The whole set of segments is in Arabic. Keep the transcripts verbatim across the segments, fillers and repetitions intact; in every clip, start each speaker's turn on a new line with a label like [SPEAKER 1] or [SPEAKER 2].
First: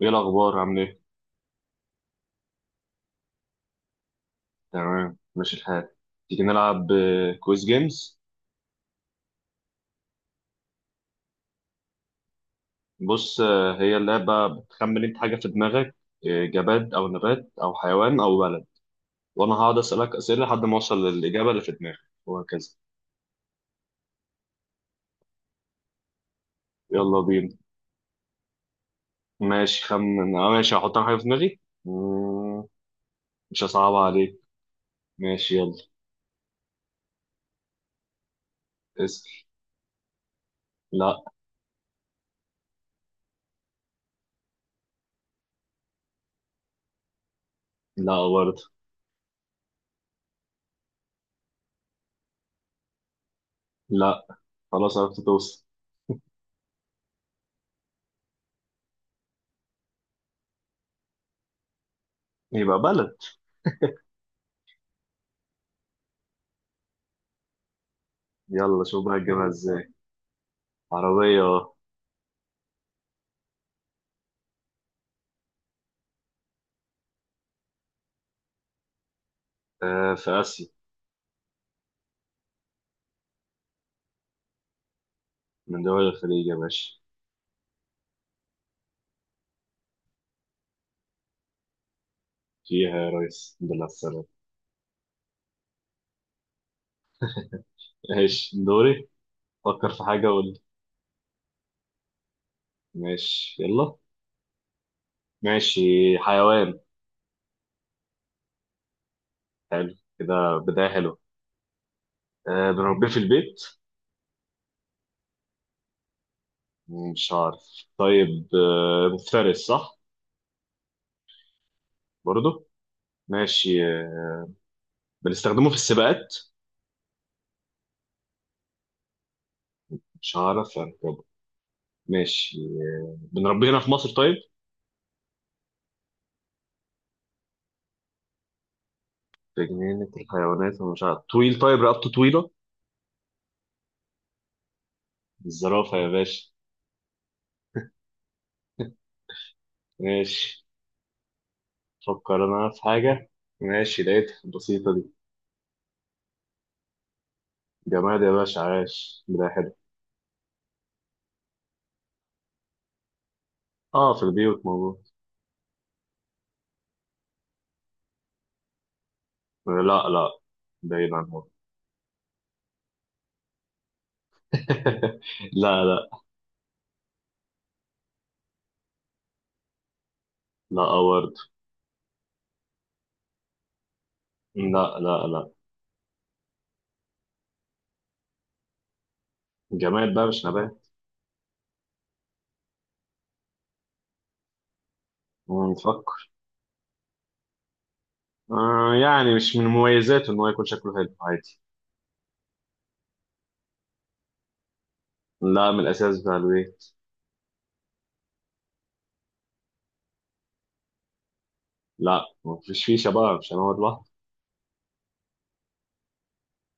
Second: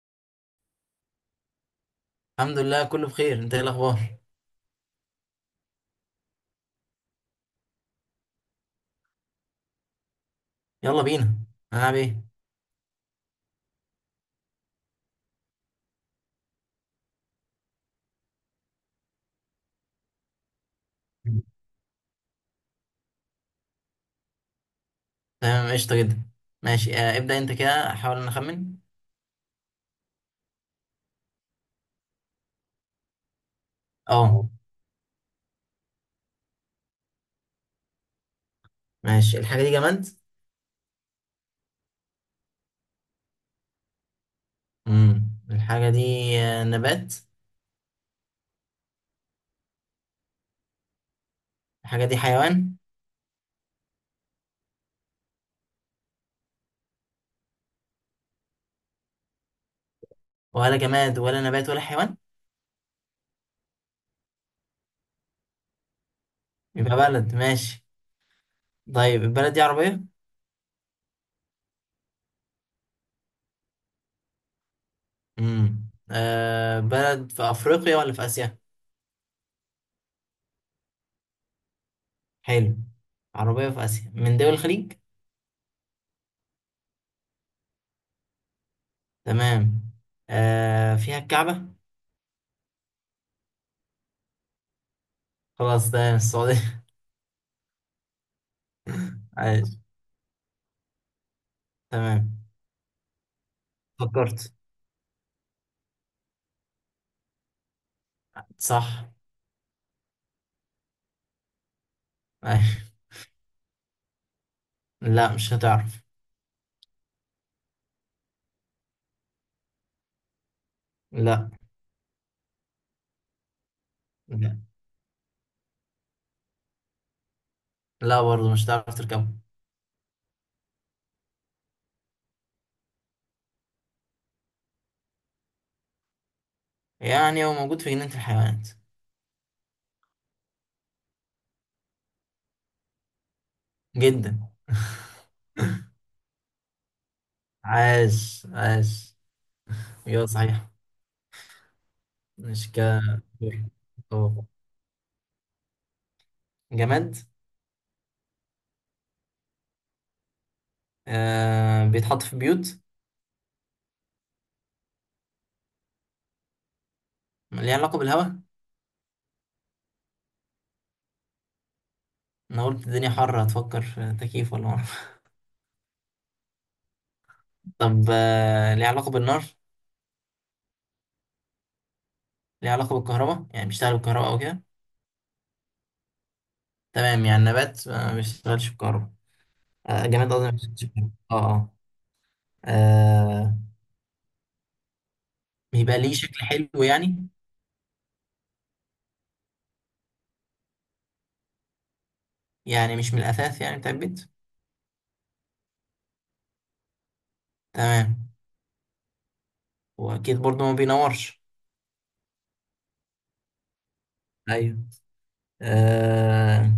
[SPEAKER 1] ايه الاخبار؟ عامل ايه؟
[SPEAKER 2] الحمد لله كله بخير. انت ايه الاخبار؟
[SPEAKER 1] تمام، ماشي الحال. تيجي نلعب آه، كويز جيمز.
[SPEAKER 2] يلا بينا. هنلعب ايه؟
[SPEAKER 1] بص، آه، هي اللعبه بتخمن انت حاجه في دماغك. آه، جماد او نبات او حيوان او بلد. وانا هقعد اسالك اسئله لحد ما اوصل للاجابه اللي في دماغك. وهكذا.
[SPEAKER 2] تمام قشطه جدا. ماشي آه
[SPEAKER 1] يلا
[SPEAKER 2] ابدا انت
[SPEAKER 1] بينا.
[SPEAKER 2] كده احاول ان اخمن.
[SPEAKER 1] ماشي، خمن. اه ماشي، هحط انا حاجه في دماغي. مم، مش هصعبها عليك.
[SPEAKER 2] اه
[SPEAKER 1] ماشي، يلا. اسال.
[SPEAKER 2] ماشي. الحاجه دي جماد؟
[SPEAKER 1] لا.
[SPEAKER 2] امم الحاجه دي آه، نبات؟
[SPEAKER 1] لا برضه.
[SPEAKER 2] الحاجه دي حيوان؟
[SPEAKER 1] لا. خلاص، عرفت توصل.
[SPEAKER 2] ولا جماد ولا نبات ولا حيوان؟
[SPEAKER 1] يبقى بلد.
[SPEAKER 2] يبقى بلد ماشي.
[SPEAKER 1] يلا شوف بقى
[SPEAKER 2] طيب
[SPEAKER 1] هتجيبها
[SPEAKER 2] البلد دي
[SPEAKER 1] ازاي.
[SPEAKER 2] عربيه؟
[SPEAKER 1] عربيه.
[SPEAKER 2] امم آه بلد في افريقيا ولا في اسيا؟
[SPEAKER 1] آه، في اسيا.
[SPEAKER 2] حلو. عربيه في اسيا من دول الخليج؟
[SPEAKER 1] من دول الخليج يا باشا.
[SPEAKER 2] تمام. آه فيها الكعبه؟
[SPEAKER 1] فيها يا ريس، الحمد لله على السلامة.
[SPEAKER 2] خلاص تمام السعوديه.
[SPEAKER 1] ماشي، دوري.
[SPEAKER 2] عايش.
[SPEAKER 1] فكر في حاجة قول لي.
[SPEAKER 2] تمام
[SPEAKER 1] ماشي، يلا.
[SPEAKER 2] فكرت.
[SPEAKER 1] ماشي. حيوان.
[SPEAKER 2] صح.
[SPEAKER 1] حلو، كده بداية حلوة. أه
[SPEAKER 2] أيوة.
[SPEAKER 1] بنربيه في البيت.
[SPEAKER 2] لا مش هتعرف.
[SPEAKER 1] مش عارف، طيب، أه مفترس صح؟
[SPEAKER 2] لا
[SPEAKER 1] برضه. ماشي، أه
[SPEAKER 2] لا.
[SPEAKER 1] بنستخدمه في السباقات.
[SPEAKER 2] لا برضه مش هتعرف تركبه.
[SPEAKER 1] مش عارف أركبه. ماشي، أه بنربيه هنا في مصر؟ طيب،
[SPEAKER 2] يعني هو موجود في جنينة الحيوانات.
[SPEAKER 1] في جنينة الحيوانات، ومش عارف. طويل؟ طيب، رقبته طويلة.
[SPEAKER 2] جدا.
[SPEAKER 1] الزرافة يا باشا.
[SPEAKER 2] عاش عاش. ايوه
[SPEAKER 1] ماشي.
[SPEAKER 2] صحيح.
[SPEAKER 1] فكر انا
[SPEAKER 2] مش ك
[SPEAKER 1] في حاجة. ماشي، لقيتها
[SPEAKER 2] أوه.
[SPEAKER 1] بسيطة دي.
[SPEAKER 2] جماد.
[SPEAKER 1] جماد يا باشا، عاش، بداية حلوة.
[SPEAKER 2] آه بيتحط في بيوت.
[SPEAKER 1] اه، في البيوت موجود.
[SPEAKER 2] ليه علاقة بالهواء؟
[SPEAKER 1] لا لا، بعيد عن هون.
[SPEAKER 2] انا قلت الدنيا حر، هتفكر في تكييف ولا مرة.
[SPEAKER 1] لا لا
[SPEAKER 2] طب، آه ليه علاقة بالنار؟
[SPEAKER 1] لا. آه، برضه.
[SPEAKER 2] ليه علاقة بالكهرباء، يعني بيشتغل بالكهرباء او كده؟
[SPEAKER 1] لا لا لا.
[SPEAKER 2] تمام. يعني نبات آه، ما بيشتغلش بالكهرباء. آه
[SPEAKER 1] جماد بقى
[SPEAKER 2] جماد
[SPEAKER 1] مش
[SPEAKER 2] قصدي ما بيشتغلش
[SPEAKER 1] نبات.
[SPEAKER 2] بالكهرباء. اه اه. آه.
[SPEAKER 1] مم،
[SPEAKER 2] بيبقى ليه
[SPEAKER 1] نفكر.
[SPEAKER 2] شكل حلو يعني؟
[SPEAKER 1] آه يعني مش من مميزاته ان هو يكون شكله حلو، عادي.
[SPEAKER 2] يعني مش من الأساس يعني بتاع البيت؟
[SPEAKER 1] لا، من الاساس بتاع البيت.
[SPEAKER 2] تمام. وأكيد برضه ما بينورش.
[SPEAKER 1] لا، مفيش فيه شباب، مش هنقعد لوحده.
[SPEAKER 2] أيوه. آه.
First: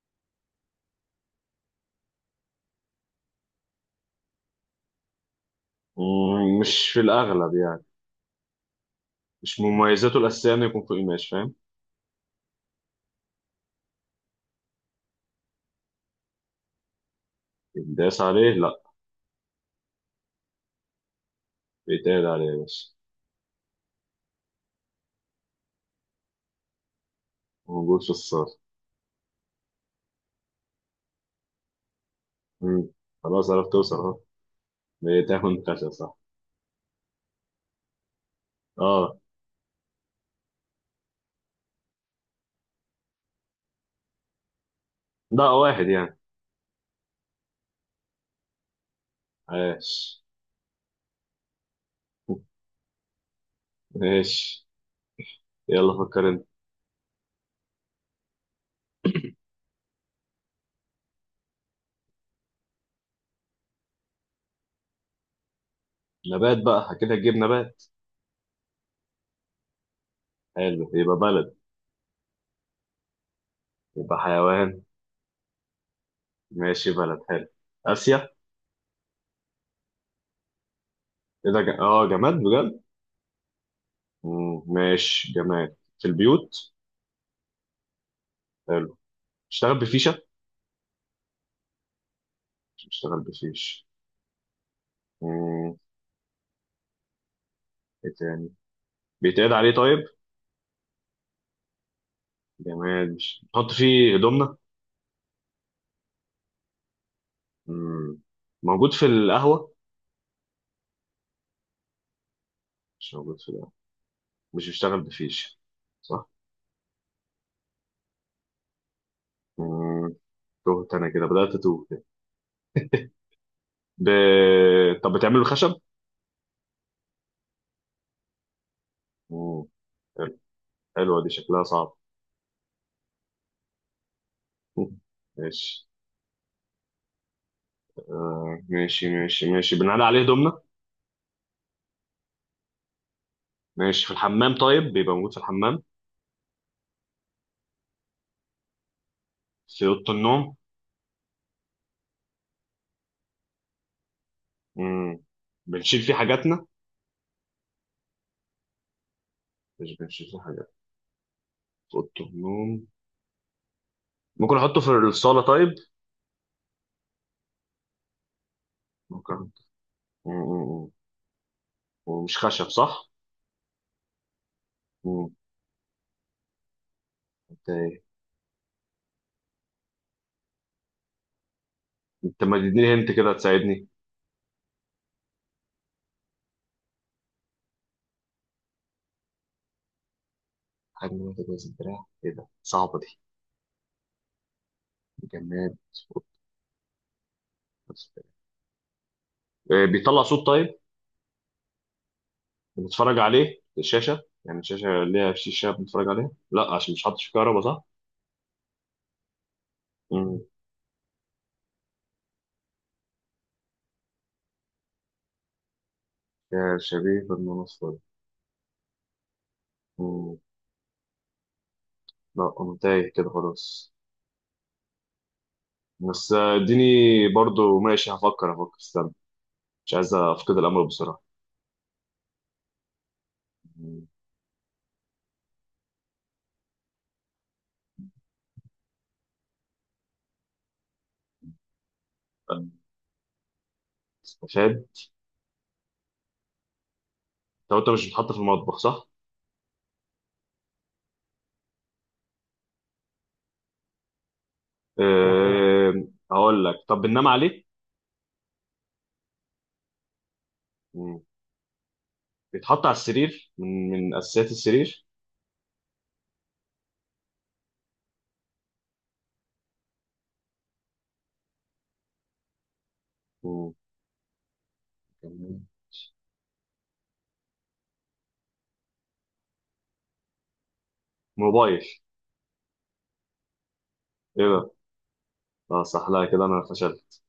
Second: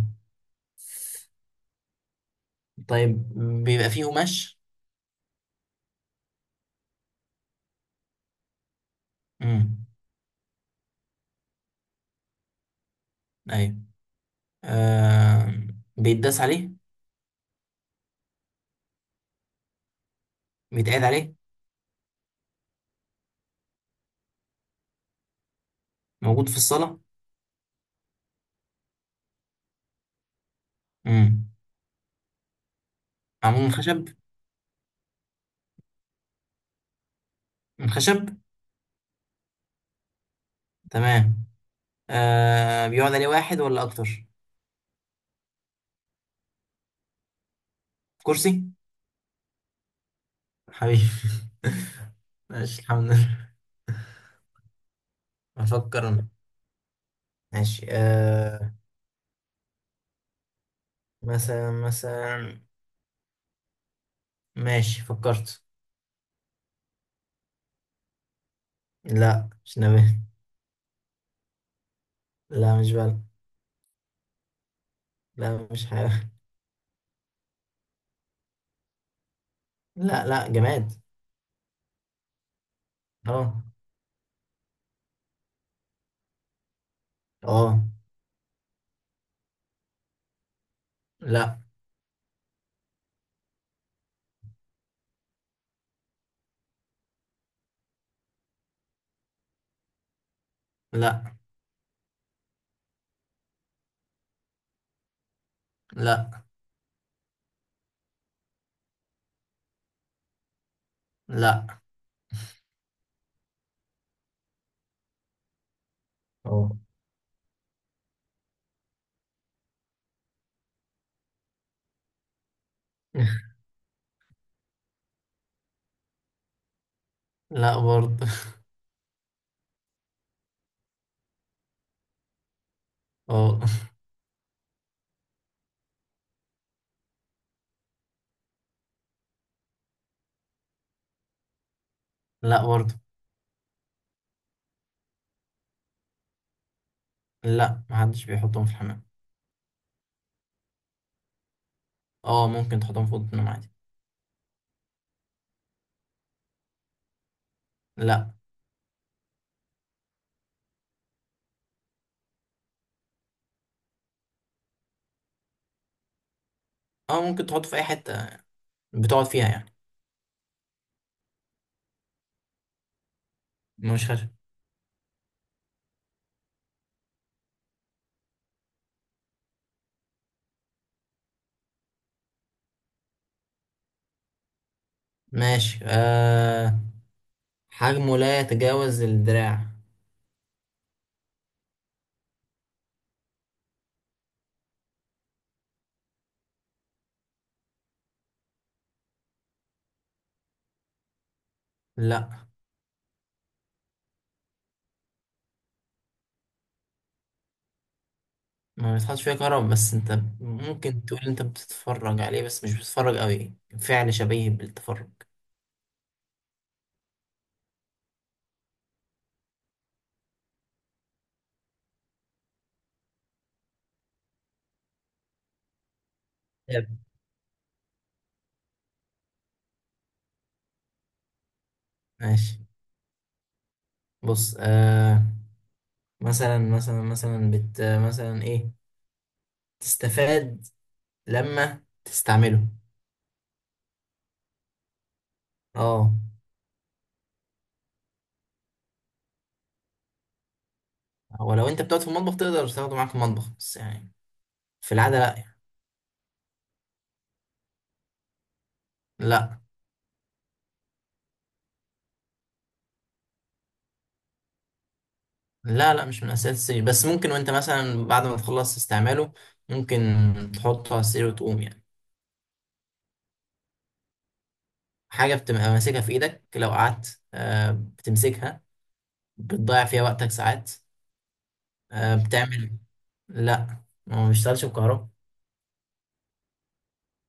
[SPEAKER 2] طيب. بيبقى فيه قماش؟
[SPEAKER 1] مم، مش في الاغلب يعني. مش من
[SPEAKER 2] امم.
[SPEAKER 1] مميزاته الاساسيه انه يكون فوق قماش، فاهم.
[SPEAKER 2] أيوه. آه. بيتداس عليه؟
[SPEAKER 1] يتداس عليه لا.
[SPEAKER 2] بيتقعد عليه؟
[SPEAKER 1] بيتقعد عليه يا باشا.
[SPEAKER 2] موجود في الصالة.
[SPEAKER 1] موجود في الصالة.
[SPEAKER 2] امم.
[SPEAKER 1] مم. خلاص
[SPEAKER 2] معمول
[SPEAKER 1] عرفت
[SPEAKER 2] من
[SPEAKER 1] توصل
[SPEAKER 2] خشب؟
[SPEAKER 1] اهو. بتاخد خشب صح؟
[SPEAKER 2] من خشب.
[SPEAKER 1] اه.
[SPEAKER 2] تمام. آه بيقعد عليه واحد ولا أكتر؟
[SPEAKER 1] ده واحد يعني.
[SPEAKER 2] كرسي.
[SPEAKER 1] عاش.
[SPEAKER 2] حبيبي. ماشي الحمد لله.
[SPEAKER 1] ماشي، يلا
[SPEAKER 2] بفكر أنا.
[SPEAKER 1] فكر انت.
[SPEAKER 2] ماشي آه مثلا مثلا. ماشي فكرت.
[SPEAKER 1] نبات بقى كده تجيب نبات.
[SPEAKER 2] لا مش نبات.
[SPEAKER 1] حلو، يبقى بلد.
[SPEAKER 2] لا مش بلد.
[SPEAKER 1] يبقى حيوان.
[SPEAKER 2] لا مش حيوان.
[SPEAKER 1] ماشي، بلد حلو. آسيا.
[SPEAKER 2] لا لا جماد.
[SPEAKER 1] كده ج... اه جماد بجد.
[SPEAKER 2] اه
[SPEAKER 1] مم. ماشي، جماد في البيوت.
[SPEAKER 2] اه.
[SPEAKER 1] حلو. اشتغل بفيشة.
[SPEAKER 2] لا.
[SPEAKER 1] اشتغل بفيش. مم. ايه تاني؟ بيتقعد عليه طيب؟
[SPEAKER 2] لا.
[SPEAKER 1] جماد، مش نحط فيه هدومنا.
[SPEAKER 2] لا.
[SPEAKER 1] مم. موجود في القهوة؟
[SPEAKER 2] لا.
[SPEAKER 1] مش موجود في القهوة. مش بيشتغل بفيش صح.
[SPEAKER 2] اه.
[SPEAKER 1] مم، تهت انا كده، بدأت اتوه كده. ب... طب بتعمله خشب؟
[SPEAKER 2] لا برضه.
[SPEAKER 1] مم، حلو. حلوة دي، شكلها صعب.
[SPEAKER 2] اه.
[SPEAKER 1] مم، ماشي. آه ماشي ماشي ماشي، بنعلي عليه دومنا.
[SPEAKER 2] لا برضه.
[SPEAKER 1] ماشي، في الحمام؟ طيب، بيبقى موجود في الحمام؟
[SPEAKER 2] لا محدش بيحطهم في الحمام.
[SPEAKER 1] في أوضة النوم.
[SPEAKER 2] اه ممكن تحطهم في اوضه النوم عادي.
[SPEAKER 1] مم. بنشيل فيه حاجاتنا.
[SPEAKER 2] لا.
[SPEAKER 1] مش بنشيل فيه حاجات. في أوضة النوم. ممكن أحطه في الصالة طيب؟
[SPEAKER 2] اه ممكن تحطه في اي حته بتقعد
[SPEAKER 1] ممكن.
[SPEAKER 2] فيها
[SPEAKER 1] مم،
[SPEAKER 2] يعني.
[SPEAKER 1] مم، مم. ومش خشب صح؟
[SPEAKER 2] مش خارج.
[SPEAKER 1] مم. أنت إيه؟ أنت ما تديني، هنت كده تساعدني.
[SPEAKER 2] ماشي آه حجمه لا يتجاوز الدراع.
[SPEAKER 1] حجم واحد، وزن دراع، ايه ده؟ صعبة دي. جماد بس. آه، بيطلع صوت طيب؟
[SPEAKER 2] لا
[SPEAKER 1] بنتفرج عليه؟ الشاشة يعني، الشاشة ليها شاشة بنتفرج عليها لا، عشان مش حاطط فيه كهرباء صح؟
[SPEAKER 2] ما بيتحطش فيها كهرباء، بس انت
[SPEAKER 1] مم.
[SPEAKER 2] ممكن تقول انت بتتفرج عليه، بس مش بتتفرج قوي. فعل شبيه بالتفرج.
[SPEAKER 1] يا شبيه بالمنصة دي. مم. لا أنا تايه كده، خلاص. بس آه، اديني.
[SPEAKER 2] طيب.
[SPEAKER 1] برضو ماشي، هفكر هفكر، استنى. مش عايز أفقد الأمل بسرعة.
[SPEAKER 2] ماشي.
[SPEAKER 1] مم.
[SPEAKER 2] بص آه مثلا مثلا مثلا بت مثلا ايه تستفاد لما
[SPEAKER 1] آه،
[SPEAKER 2] تستعمله.
[SPEAKER 1] استفاد.
[SPEAKER 2] اه
[SPEAKER 1] طب أنت مش بتحط في المطبخ صح؟
[SPEAKER 2] ولو انت بتقعد في المطبخ تقدر تاخده معاك في المطبخ، بس يعني في
[SPEAKER 1] لا.
[SPEAKER 2] العادة لا يعني.
[SPEAKER 1] أه... هقول لك، طب بننام عليه؟
[SPEAKER 2] لا.
[SPEAKER 1] مم. بيتحط على السرير، من من أساسيات السرير.
[SPEAKER 2] لا لا مش من اساسيات السرير، بس ممكن وانت مثلا بعد ما تخلص استعماله ممكن تحطه على السرير وتقوم يعني.
[SPEAKER 1] مم.
[SPEAKER 2] حاجة
[SPEAKER 1] جميل.
[SPEAKER 2] بتبقى ماسكها في إيدك لو قعدت آه، بتمسكها. بتضيع فيها وقتك ساعات.
[SPEAKER 1] موبايل؟
[SPEAKER 2] آه، بتعمل. لا ما هو
[SPEAKER 1] ايه
[SPEAKER 2] بيشتغلش
[SPEAKER 1] ده،
[SPEAKER 2] بكهرباء.
[SPEAKER 1] اه صح. لا كده انا فشلت.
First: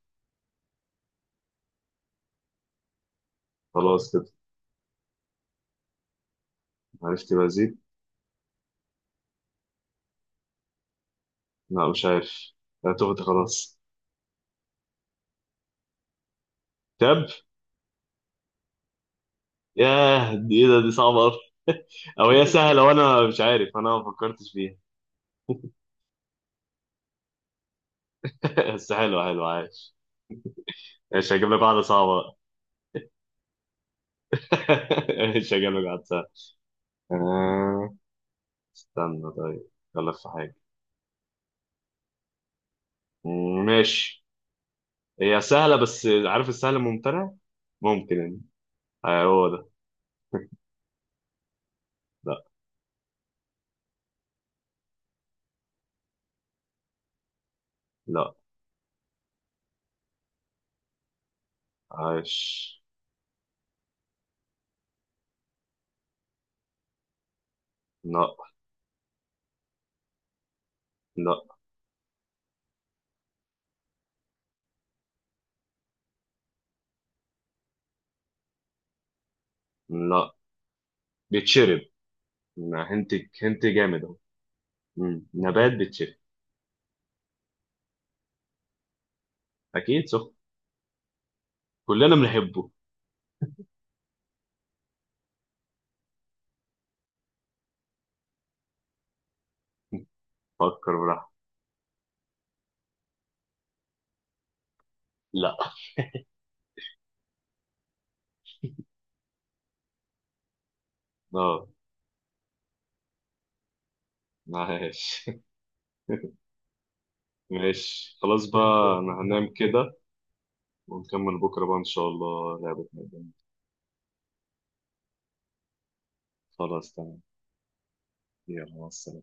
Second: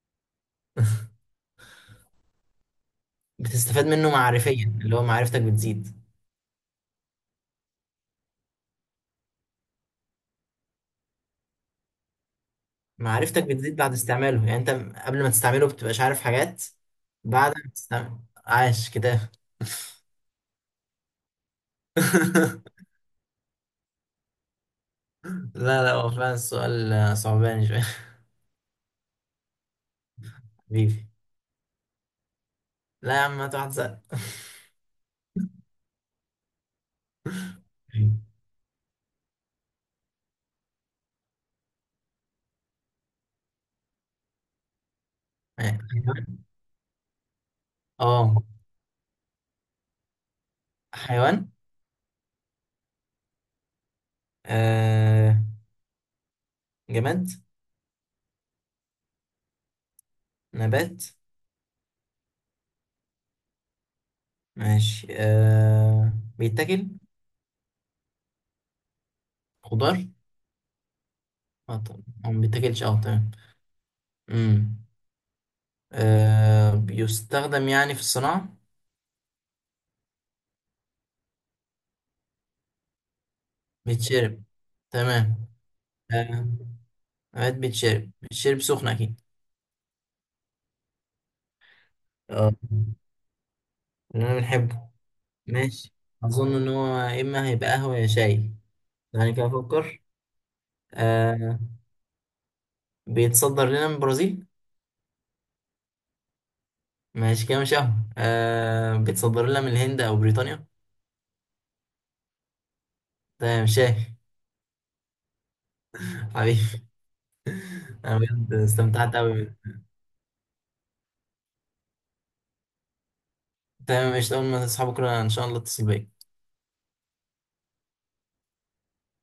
[SPEAKER 2] بتستفاد منه
[SPEAKER 1] خلاص كده،
[SPEAKER 2] معرفيا، اللي هو معرفتك بتزيد.
[SPEAKER 1] عرفت بزيد. لا مش عارف، انا تهت
[SPEAKER 2] معرفتك بتزيد
[SPEAKER 1] خلاص.
[SPEAKER 2] بعد استعماله، يعني أنت قبل ما تستعمله بتبقاش عارف حاجات.
[SPEAKER 1] تاب.
[SPEAKER 2] بعد ما تستعمل. عاش كده.
[SPEAKER 1] ياه دي ايه ده، دي صعبة أوي. او هي سهلة وانا مش عارف، انا ما فكرتش فيها.
[SPEAKER 2] لا لا، هو فعلا السؤال آه، صعباني شوية.
[SPEAKER 1] بس حلو، حلو، عايش.
[SPEAKER 2] حبيبي.
[SPEAKER 1] مش هجيب لك واحدة صعبة بقى.
[SPEAKER 2] لا يا عم هات واحد سهل.
[SPEAKER 1] مش هجيب لك واحدة سهلة. آه، استنى طيب، غلط في حاجة. مم، ماشي. هي سهلة بس،
[SPEAKER 2] حيوان.
[SPEAKER 1] عارف السهل الممتنع؟ ممكن يعني.
[SPEAKER 2] اه
[SPEAKER 1] آه، هو ده.
[SPEAKER 2] حيوان.
[SPEAKER 1] لا.
[SPEAKER 2] آه جماد.
[SPEAKER 1] لا
[SPEAKER 2] نبات.
[SPEAKER 1] عايش.
[SPEAKER 2] ماشي آه... بيتاكل.
[SPEAKER 1] لا
[SPEAKER 2] خضار.
[SPEAKER 1] لا
[SPEAKER 2] اه طبعا هو ما بيتاكلش. اه تمام. امم. آه... بيستخدم يعني في الصناعة.
[SPEAKER 1] لا. بيتشرب. أنا هنت، هنت جامد اهو.
[SPEAKER 2] بيتشرب.
[SPEAKER 1] مم.
[SPEAKER 2] تمام.
[SPEAKER 1] نبات بيتشرب.
[SPEAKER 2] آه... اوقات بيتشرب. بيتشرب سخن اكيد.
[SPEAKER 1] اكيد سخن. كلنا
[SPEAKER 2] اه.
[SPEAKER 1] بنحبه.
[SPEAKER 2] اللي انا بنحبه. ماشي. اظن ان هو يا اما هيبقى قهوة يا شاي، يعني كده افكر.
[SPEAKER 1] فكر براحتك.
[SPEAKER 2] آه... بيتصدر لنا من البرازيل؟
[SPEAKER 1] لا.
[SPEAKER 2] ماشي كده مش قهوة. آه... بيتصدر لنا من الهند او بريطانيا؟
[SPEAKER 1] اه.
[SPEAKER 2] تمام شاي.
[SPEAKER 1] ماشي.
[SPEAKER 2] حبيبي.
[SPEAKER 1] ماشي
[SPEAKER 2] انا
[SPEAKER 1] خلاص
[SPEAKER 2] بجد
[SPEAKER 1] بقى،
[SPEAKER 2] استمتعت
[SPEAKER 1] انا هنام
[SPEAKER 2] قوي.
[SPEAKER 1] كده. ونكمل بكره بقى ان شاء الله لعبة ميدان.
[SPEAKER 2] تمام قشطة. أول ما تصحابك كده إن شاء الله اتصل بيا.
[SPEAKER 1] خلاص تمام. يلا، مع السلامه.